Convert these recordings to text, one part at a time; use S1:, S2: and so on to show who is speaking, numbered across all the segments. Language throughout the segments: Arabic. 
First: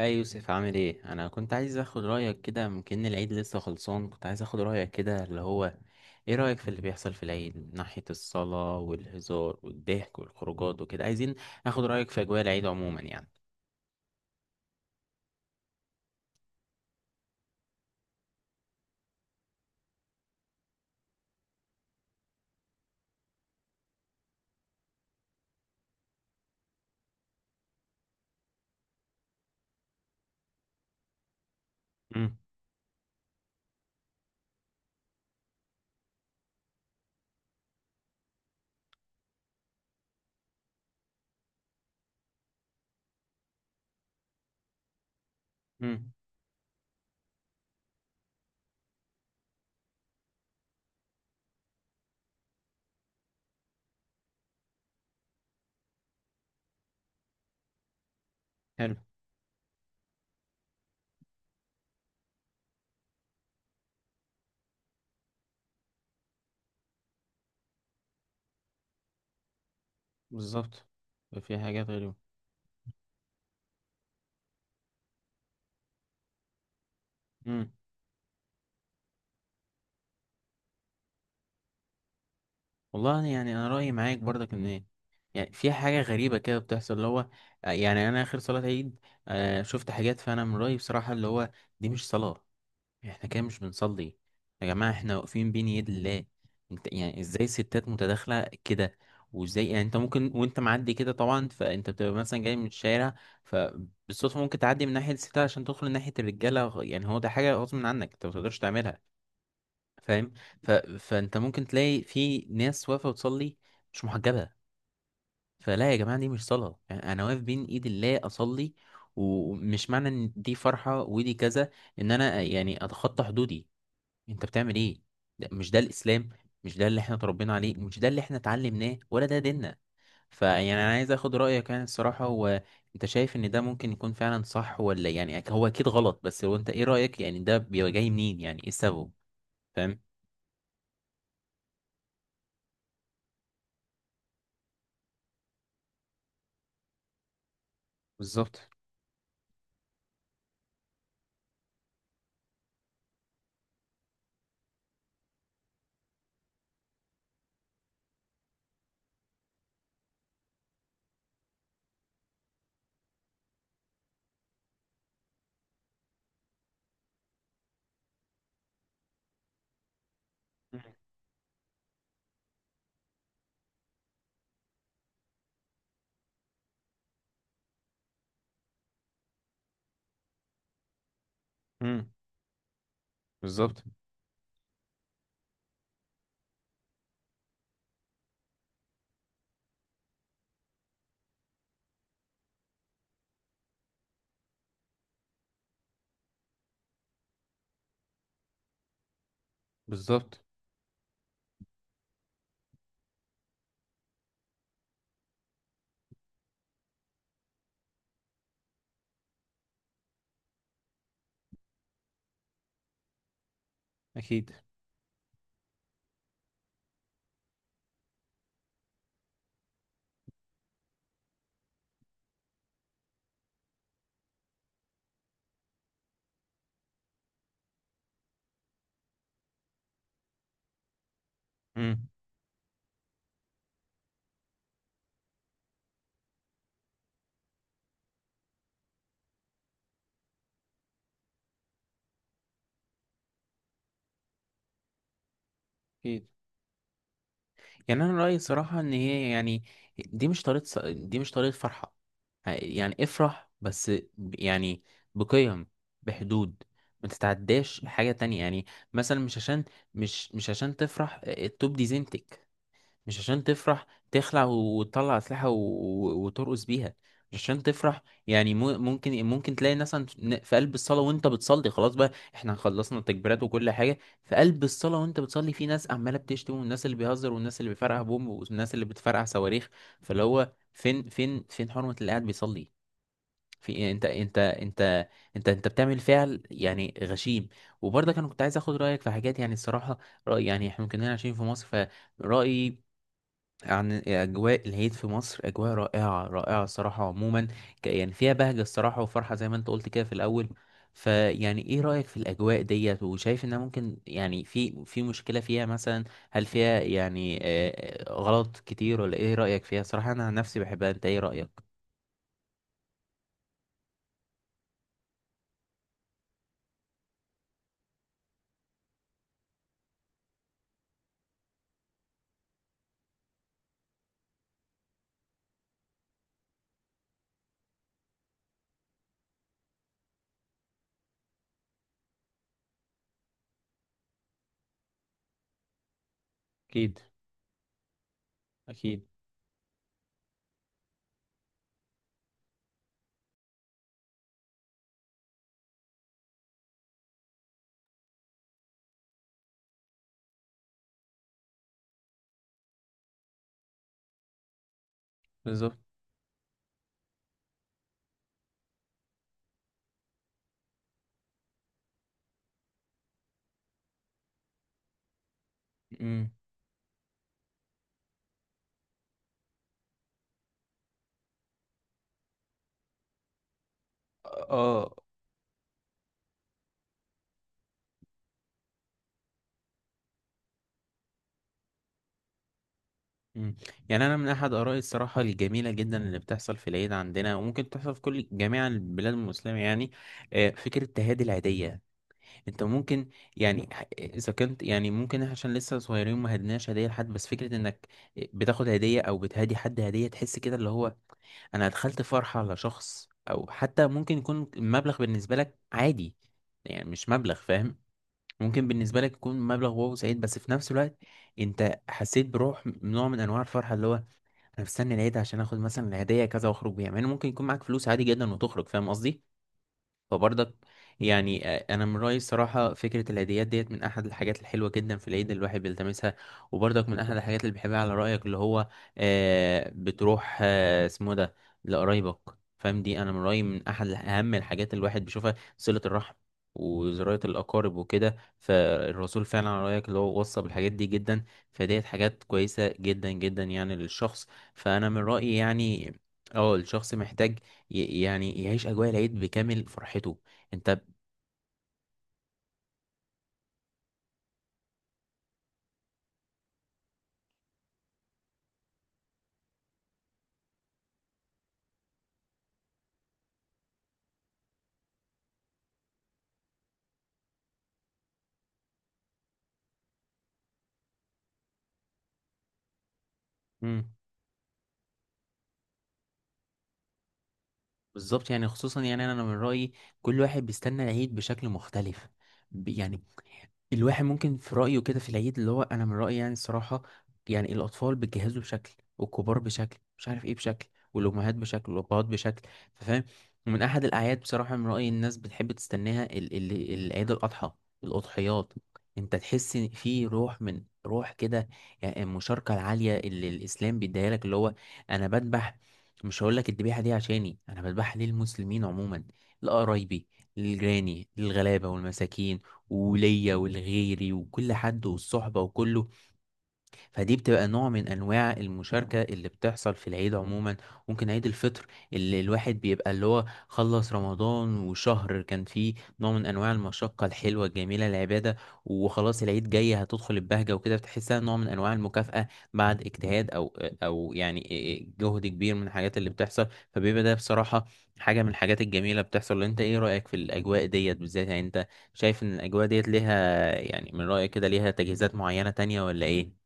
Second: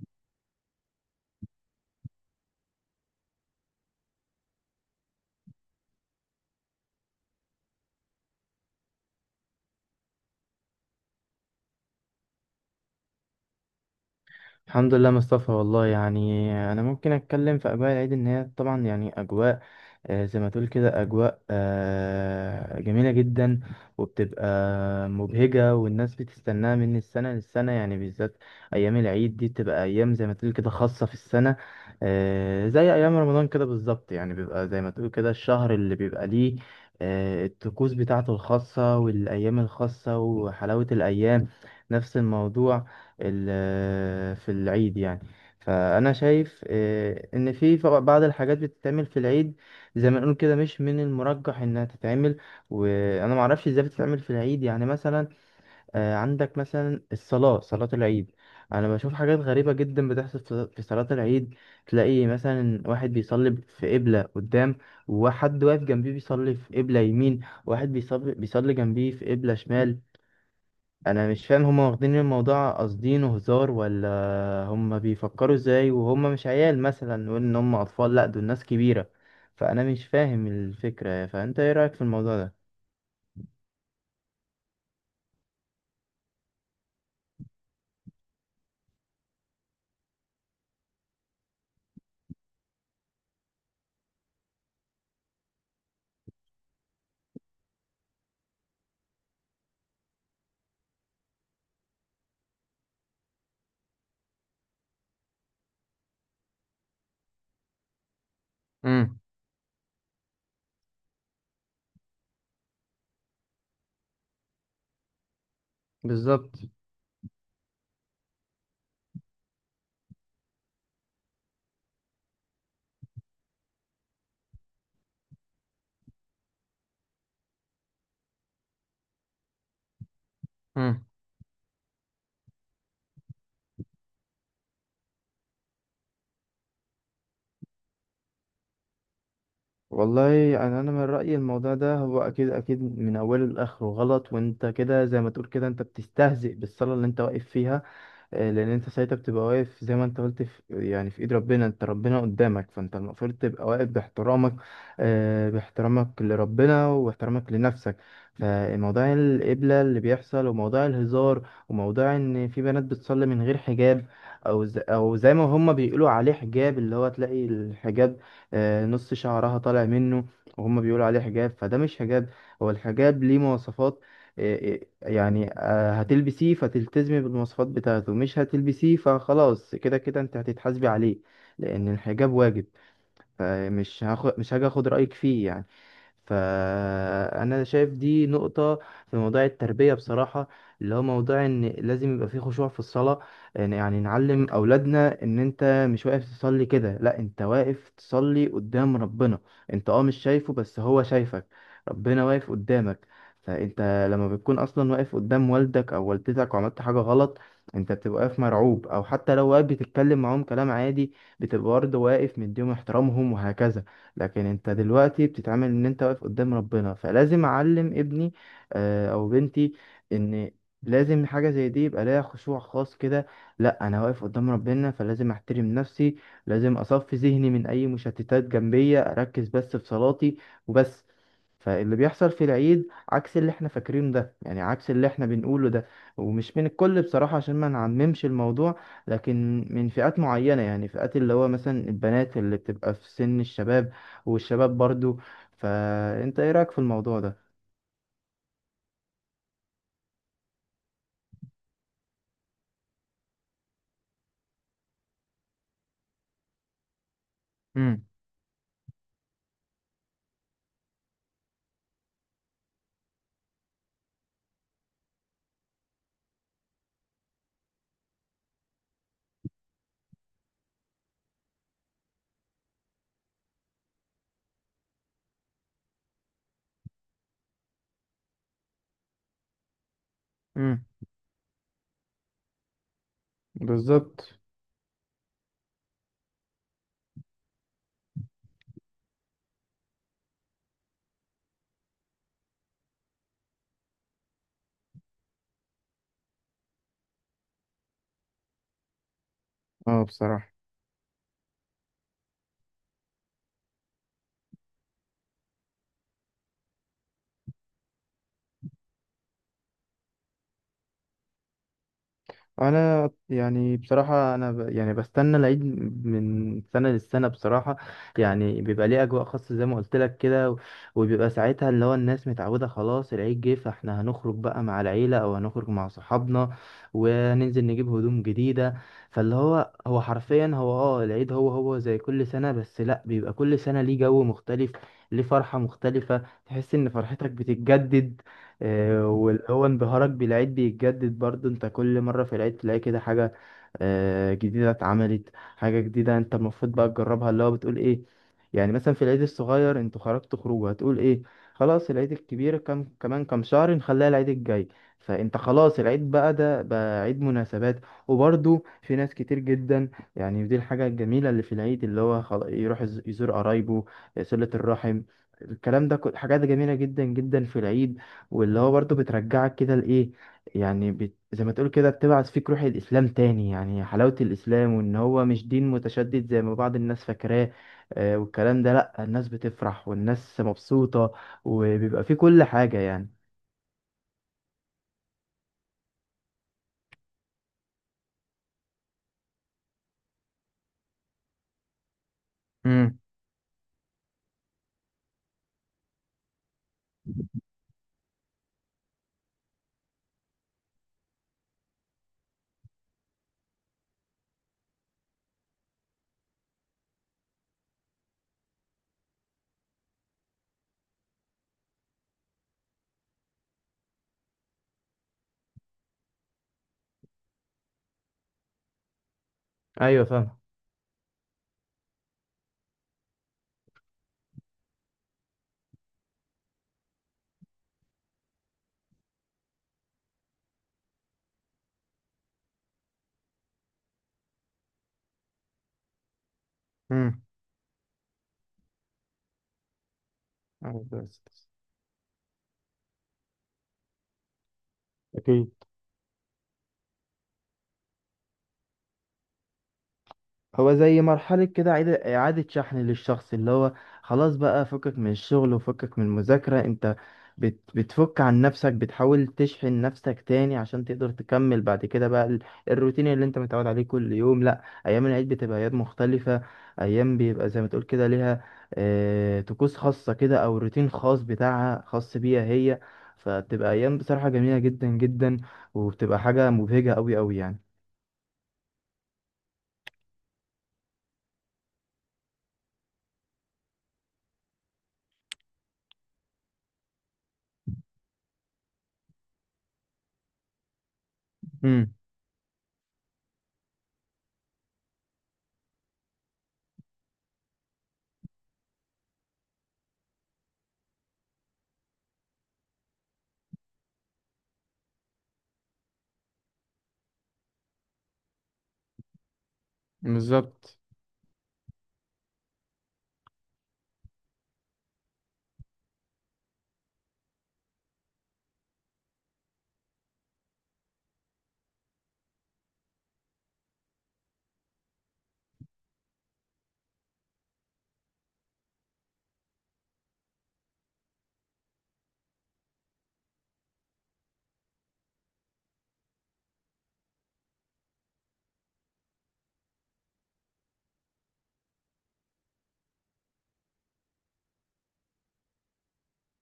S1: اي يوسف، عامل ايه؟ انا كنت عايز اخد رايك كده. ممكن العيد لسه خلصان. كنت عايز اخد رايك كده، اللي هو ايه رايك في اللي بيحصل في العيد من ناحيه الصلاه والهزار والضحك والخروجات وكده. عايزين اخد رايك في اجواء العيد عموما يعني.
S2: الحمد لله مصطفى. والله، يعني انا ممكن اتكلم في اجواء العيد، ان هي طبعا يعني اجواء زي ما تقول كده اجواء جميله جدا، وبتبقى مبهجه، والناس بتستناها من السنه للسنه. يعني بالذات ايام العيد دي بتبقى ايام زي ما تقول كده خاصه في السنه،
S1: امم.
S2: زي ايام رمضان كده بالظبط. يعني بيبقى زي ما تقول كده الشهر اللي بيبقى ليه الطقوس بتاعته الخاصه، والايام الخاصه، وحلاوه الايام، نفس الموضوع في العيد يعني.
S1: امم.
S2: فأنا شايف إن في بعض الحاجات بتتعمل في العيد، زي ما نقول كده، مش من المرجح إنها تتعمل، وأنا معرفش إزاي بتتعمل في العيد. يعني مثلا عندك مثلا الصلاة، صلاة العيد.
S1: حلو.
S2: أنا بشوف حاجات غريبة جدا بتحصل في صلاة العيد. تلاقي مثلا واحد بيصلي في قبلة قدام، وحد واقف جنبيه بيصلي في قبلة يمين، واحد بيصلي جنبيه في قبلة شمال.
S1: بالظبط.
S2: أنا مش
S1: في
S2: فاهم، هما
S1: حاجات غريبه.
S2: واخدين الموضوع قاصدينه هزار، ولا هم بيفكروا ازاي وهم مش عيال مثلا، وان
S1: امم.
S2: هم اطفال؟ لا، دول ناس كبيرة. فانا مش فاهم الفكرة يعني. فانت ايه رأيك في الموضوع ده؟
S1: والله يعني انا رايي معاك برضك، ان إيه؟ يعني في حاجه غريبه كده بتحصل، اللي هو يعني انا اخر صلاه عيد شفت حاجات، فانا من رايي بصراحه اللي هو دي مش صلاه. يعني احنا كده مش بنصلي. يا جماعة، احنا واقفين بين يد الله. انت يعني ازاي الستات متداخلة كده؟ وازاي يعني انت ممكن وانت معدي كده طبعا، فانت بتبقى مثلا جاي من الشارع، فبالصدفة ممكن تعدي من ناحية الستات عشان تدخل ناحية الرجالة. يعني هو ده حاجة غصب عنك، انت متقدرش تعملها.
S2: امم.
S1: فاهم؟ ف... فانت ممكن تلاقي في ناس واقفة بتصلي مش محجبة. فلا يا جماعة، دي مش
S2: بالظبط.
S1: صلاة. يعني انا واقف بين ايد الله اصلي. ومش معنى ان دي فرحة ودي كذا، ان انا يعني اتخطى حدودي. انت بتعمل ايه؟ ده مش ده الاسلام. مش ده اللي احنا اتربينا عليه، مش ده اللي احنا اتعلمناه، ولا ده ديننا. فيعني انا
S2: امم.
S1: عايز اخد رايك يعني الصراحه، هو انت شايف ان ده ممكن يكون فعلا صح، ولا يعني هو اكيد غلط؟ بس هو انت ايه رايك؟ يعني ده بيبقى جاي منين؟ يعني ايه السبب؟ فاهم؟
S2: والله، انا من رايي الموضوع ده هو اكيد اكيد من اوله لاخره غلط، وانت كده زي ما تقول كده انت بتستهزئ بالصلاه اللي انت واقف فيها.
S1: بالظبط.
S2: لان انت ساعتها بتبقى واقف زي ما انت قلت، في يعني في ايد ربنا، انت ربنا قدامك، فانت المفروض تبقى واقف باحترامك، باحترامك لربنا واحترامك لنفسك. فموضوع القبلة اللي بيحصل، وموضوع الهزار، وموضوع ان في بنات بتصلي من غير حجاب، او زي ما هم بيقولوا عليه حجاب، اللي هو تلاقي الحجاب نص شعرها طالع منه وهم بيقولوا عليه حجاب. فده مش حجاب، هو الحجاب ليه مواصفات. هتلبسيه فتلتزمي بالمواصفات بتاعته، مش هتلبسيه فخلاص، كده كده انت هتتحاسبي عليه، لان
S1: امم.
S2: الحجاب واجب.
S1: بالظبط.
S2: فمش هاخد مش هاجي اخد رأيك فيه يعني. فأنا شايف دي نقطة في موضوع التربية بصراحة، اللي هو موضوع إن لازم يبقى فيه خشوع في الصلاة. يعني نعلم أولادنا إن أنت مش واقف تصلي كده، لأ، أنت واقف تصلي قدام ربنا. أنت مش
S1: بالظبط.
S2: شايفه بس هو شايفك، ربنا واقف قدامك. فأنت لما بتكون أصلا واقف قدام والدك أو والدتك وعملت حاجة غلط، أنت بتبقى واقف مرعوب، أو حتى لو واقف بتتكلم معاهم كلام عادي، بتبقى برضه واقف مديهم احترامهم وهكذا. لكن
S1: اكيد.
S2: انت دلوقتي بتتعامل ان انت واقف قدام ربنا، فلازم اعلم ابني او بنتي ان لازم حاجة زي دي يبقى ليها خشوع خاص كده. لا، انا واقف قدام ربنا فلازم احترم نفسي، لازم اصفي ذهني من اي مشتتات جنبية، اركز بس في صلاتي وبس. فاللي
S1: امم.
S2: بيحصل في العيد عكس اللي احنا فاكرينه ده، يعني عكس اللي احنا بنقوله ده، ومش من الكل بصراحة عشان ما نعممش الموضوع، لكن من فئات معينة، يعني فئات اللي هو مثلا البنات اللي بتبقى في سن الشباب، والشباب برضو.
S1: اكيد.
S2: فأنت إيه رأيك في الموضوع ده؟
S1: يعني انا رايي صراحه ان هي يعني دي مش طريقه فرحه. يعني افرح، بس يعني بقيم، بحدود، ما تتعداش
S2: امم.
S1: حاجه تانية يعني. مثلا مش عشان مش عشان تفرح التوب دي زينتك. مش عشان تفرح تخلع وتطلع أسلحة وترقص بيها. مش عشان تفرح. يعني ممكن تلاقي ناس في قلب الصلاة وانت بتصلي، خلاص بقى احنا خلصنا التكبيرات وكل حاجة. في قلب الصلاة وانت بتصلي، في ناس عمالة بتشتم، والناس اللي بيهزر، والناس اللي بيفرقع بوم، والناس اللي بتفرقع صواريخ. فاللي هو
S2: امم.
S1: فين فين فين حرمة اللي قاعد بيصلي؟ في إيه؟ انت
S2: بالظبط.
S1: انت انت انت انت بتعمل فعل يعني غشيم. وبرضه انا كنت عايز اخد رايك في حاجات، يعني الصراحه راي، يعني احنا كنا عايشين في مصر، رأيي عن اجواء العيد في مصر اجواء رائعه رائعه الصراحه عموما. يعني فيها بهجه الصراحه وفرحه، زي ما انت قلت كده
S2: اه
S1: في الاول.
S2: بصراحة.
S1: فيعني ايه رايك في الاجواء ديت؟ وشايف انها ممكن يعني في مشكله فيها مثلا؟ هل فيها يعني غلط كتير، ولا ايه رايك فيها صراحه؟ انا عن نفسي بحبها، انت ايه رايك؟
S2: انا يعني بصراحه يعني بستنى العيد من سنه للسنه بصراحه. يعني بيبقى ليه اجواء خاصه زي ما قلت لك كده، وبيبقى ساعتها اللي هو الناس متعوده، خلاص العيد جه، فاحنا هنخرج بقى مع العيله او هنخرج مع صحابنا وننزل نجيب هدوم جديده. فاللي هو هو حرفيا هو العيد، هو هو زي كل سنه، بس لا، بيبقى كل سنه ليه جو مختلف، ليه فرحه مختلفه، تحس ان
S1: اكيد.
S2: فرحتك بتتجدد،
S1: اكيد.
S2: واللي هو انبهارك بالعيد بيتجدد برضو. انت كل مرة في العيد تلاقي كده حاجة جديدة اتعملت، حاجة جديدة انت المفروض بقى تجربها، اللي هو بتقول ايه، يعني مثلا في العيد الصغير انتوا خرجتوا خروجه، هتقول ايه، خلاص العيد الكبير كمان كام شهر نخليها العيد الجاي. فانت
S1: بالظبط.
S2: خلاص العيد بقى ده بقى عيد مناسبات. وبرضو في ناس كتير جدا يعني، دي الحاجة الجميلة اللي في العيد، اللي هو يروح يزور قرايبه، صلة الرحم، الكلام ده،
S1: امم.
S2: حاجات جميلة جدا جدا في العيد. واللي هو برضه بترجعك كده لإيه، يعني زي ما تقول كده بتبعث فيك روح الإسلام تاني، يعني حلاوة الإسلام،
S1: اه.
S2: وإن هو مش دين متشدد زي ما بعض الناس فاكراه. والكلام ده، لأ، الناس بتفرح والناس مبسوطة، وبيبقى فيه كل حاجة يعني.
S1: مم. يعني انا من احد ارائي الصراحه الجميله جدا اللي بتحصل في العيد عندنا، وممكن تحصل في كل جميع البلاد المسلمه يعني، فكره التهادي العيديه. انت
S2: امم.
S1: ممكن يعني اذا كنت يعني ممكن، إحنا عشان لسه صغيرين ما هدناش هديه لحد، بس فكره انك بتاخد هديه او بتهادي حد هديه، تحس كده اللي هو انا دخلت فرحة على شخص. او حتى ممكن يكون المبلغ بالنسبة لك عادي، يعني مش مبلغ، فاهم؟ ممكن بالنسبة لك يكون مبلغ واو سعيد، بس في نفس الوقت انت حسيت بروح نوع من انواع الفرحة، اللي هو انا مستني العيد عشان اخد مثلا الهديه كذا واخرج بيها، مع ان ممكن يكون معاك فلوس عادي جدا وتخرج، فاهم قصدي؟
S2: ايوه فاهم.
S1: فبرضك يعني انا من رايي الصراحه فكره الهديات ديت من احد الحاجات الحلوه جدا في العيد، اللي الواحد بيلتمسها. وبرضك من احد الحاجات اللي بحبها على رايك، اللي هو بتروح اسمه إيه ده، لقرايبك. فاهم؟ دي انا من رايي من احد اهم الحاجات اللي الواحد بيشوفها، صله الرحم وزراعة
S2: امم.
S1: الأقارب وكده. فالرسول فعلا على رأيك اللي هو وصى بالحاجات دي
S2: أيوة،
S1: جدا. فديت حاجات كويسة جدا جدا يعني للشخص. فأنا من رأيي
S2: أكيد.
S1: يعني اه الشخص محتاج يعني يعيش أجواء العيد بكامل فرحته.
S2: هو
S1: أنت.
S2: زي مرحلة كده إعادة شحن للشخص، اللي هو خلاص بقى فكك من الشغل وفكك من المذاكرة. أنت بتفك عن نفسك، بتحاول تشحن نفسك تاني عشان تقدر تكمل بعد كده بقى الروتين اللي أنت متعود عليه كل يوم. لأ، أيام العيد بتبقى أيام مختلفة، أيام بيبقى زي ما تقول كده ليها طقوس خاصة كده أو روتين خاص بتاعها خاص بيها هي، فبتبقى
S1: مم.
S2: أيام بصراحة جميلة جدا جدا، وبتبقى حاجة مبهجة أوي أوي يعني.
S1: بالظبط، يعني خصوصا يعني أنا من رأيي كل واحد بيستنى العيد بشكل مختلف. يعني الواحد ممكن في رأيه كده في العيد، اللي هو أنا من رأيي يعني الصراحة، يعني الأطفال بتجهزوا بشكل، والكبار بشكل مش عارف إيه، بشكل، والأمهات بشكل،
S2: مم.
S1: والأبهات بشكل. فاهم؟ ومن أحد الأعياد بصراحة من رأيي الناس بتحب تستناها ال ال العيد الأضحى، الأضحيات. أنت تحس إن في روح من روح كده. يعني المشاركة العالية اللي الإسلام بيديها لك، اللي هو أنا بذبح، مش هقول لك الذبيحة دي عشاني، أنا بذبحها للمسلمين عموما، لقرايبي،
S2: بالظبط.
S1: لجيراني، للغلابة والمساكين، وليا ولغيري وكل حد والصحبة وكله. فدي بتبقى نوع من انواع المشاركه اللي بتحصل في العيد عموما. ممكن عيد الفطر، اللي الواحد بيبقى اللي هو خلص رمضان، وشهر كان فيه نوع من انواع المشقه الحلوه الجميله، العباده، وخلاص العيد جاي هتدخل البهجه وكده، بتحسها نوع من انواع المكافاه بعد اجتهاد، او يعني إيه، جهد كبير من الحاجات اللي بتحصل. فبيبقى ده بصراحه حاجه من الحاجات الجميله بتحصل. انت ايه رايك في الاجواء ديت بالذات؟ يعني انت شايف ان الاجواء ديت ليها، يعني من رايك كده ليها تجهيزات معينه تانية ولا ايه؟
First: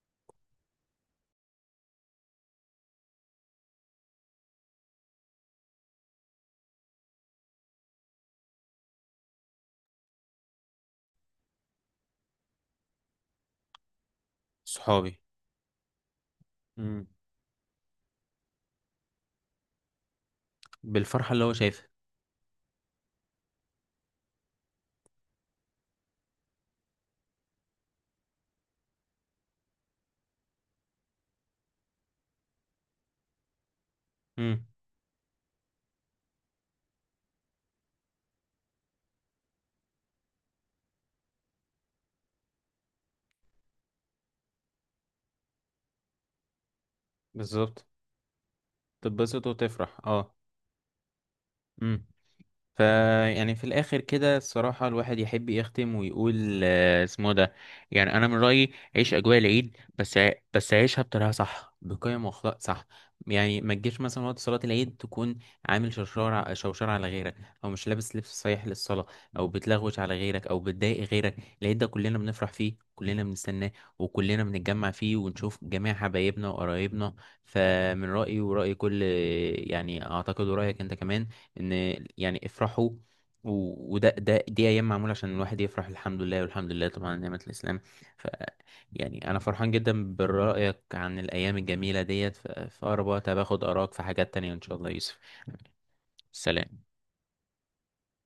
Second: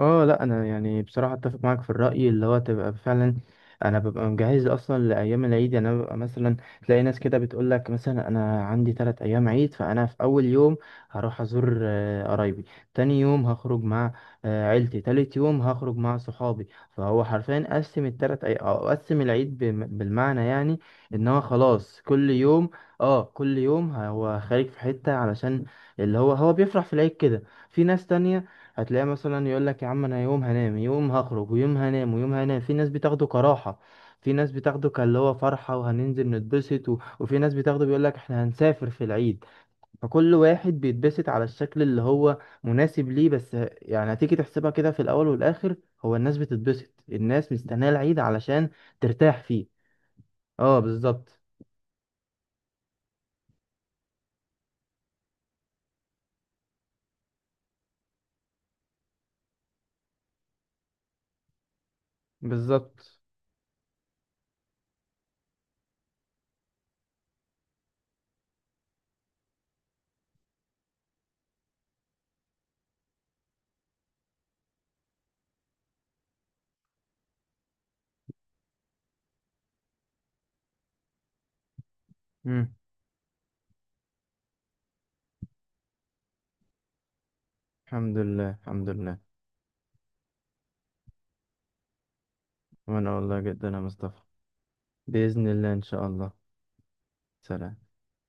S2: اه لا، انا يعني بصراحه اتفق معاك في الراي، اللي هو تبقى فعلا انا ببقى مجهز اصلا لايام العيد. يعني انا ببقى مثلا، تلاقي ناس كده بتقول لك مثلا انا عندي ثلاث ايام عيد، فانا في اول يوم هروح ازور قرايبي، تاني يوم هخرج مع عيلتي،
S1: صحابي.
S2: تالت يوم هخرج مع صحابي،
S1: امم.
S2: فهو حرفيا قسم الثلاث او قسم العيد بالمعنى يعني، ان
S1: بالفرحة
S2: هو
S1: اللي هو شايفها.
S2: خلاص كل يوم، اه كل يوم هو خارج في حته، علشان اللي هو هو بيفرح في العيد كده. في ناس تانية هتلاقيه مثلا يقول لك يا عم انا يوم هنام يوم هخرج ويوم هنام ويوم هنام، في ناس بتاخده كراحة، في ناس
S1: امم.
S2: بتاخده كاللي هو فرحة وهننزل نتبسط، وفي ناس بتاخده بيقول لك احنا هنسافر في العيد. فكل واحد بيتبسط على الشكل اللي هو مناسب ليه. بس يعني هتيجي تحسبها كده في الاول والاخر، هو الناس بتتبسط، الناس
S1: بالظبط.
S2: مستنية العيد علشان ترتاح
S1: تتبسط
S2: فيه.
S1: وتفرح، اه.
S2: اه بالظبط.
S1: امم. فيعني في الاخر كده الصراحه الواحد يحب يختم ويقول اسمه ده، يعني انا من رايي عيش اجواء العيد، بس عيشها بطريقه صح، بقيم واخلاق صح.
S2: بالظبط.
S1: يعني ما تجيش مثلا وقت صلاه العيد تكون عامل شرشار، شوشره على غيرك، او مش لابس لبس صحيح للصلاه، او بتلغوش على غيرك، او بتضايق غيرك. العيد ده كلنا بنفرح فيه، كلنا بنستناه، وكلنا بنتجمع فيه ونشوف جميع حبايبنا وقرايبنا. فمن رايي وراي كل، يعني اعتقد ورايك انت كمان، ان يعني
S2: مم.
S1: افرحوا. و- وده ده دي ايام معموله عشان الواحد يفرح. الحمد لله، والحمد لله طبعا على نعمه الاسلام.
S2: الحمد
S1: ف
S2: لله الحمد لله.
S1: يعني انا فرحان جدا برايك عن الايام الجميله ديت. في اقرب
S2: وانا
S1: وقت
S2: والله
S1: باخد
S2: جدا يا
S1: اراك في
S2: مصطفى،
S1: حاجات تانية ان شاء الله يا يوسف.
S2: بإذن الله ان شاء الله.
S1: سلام.
S2: سلام.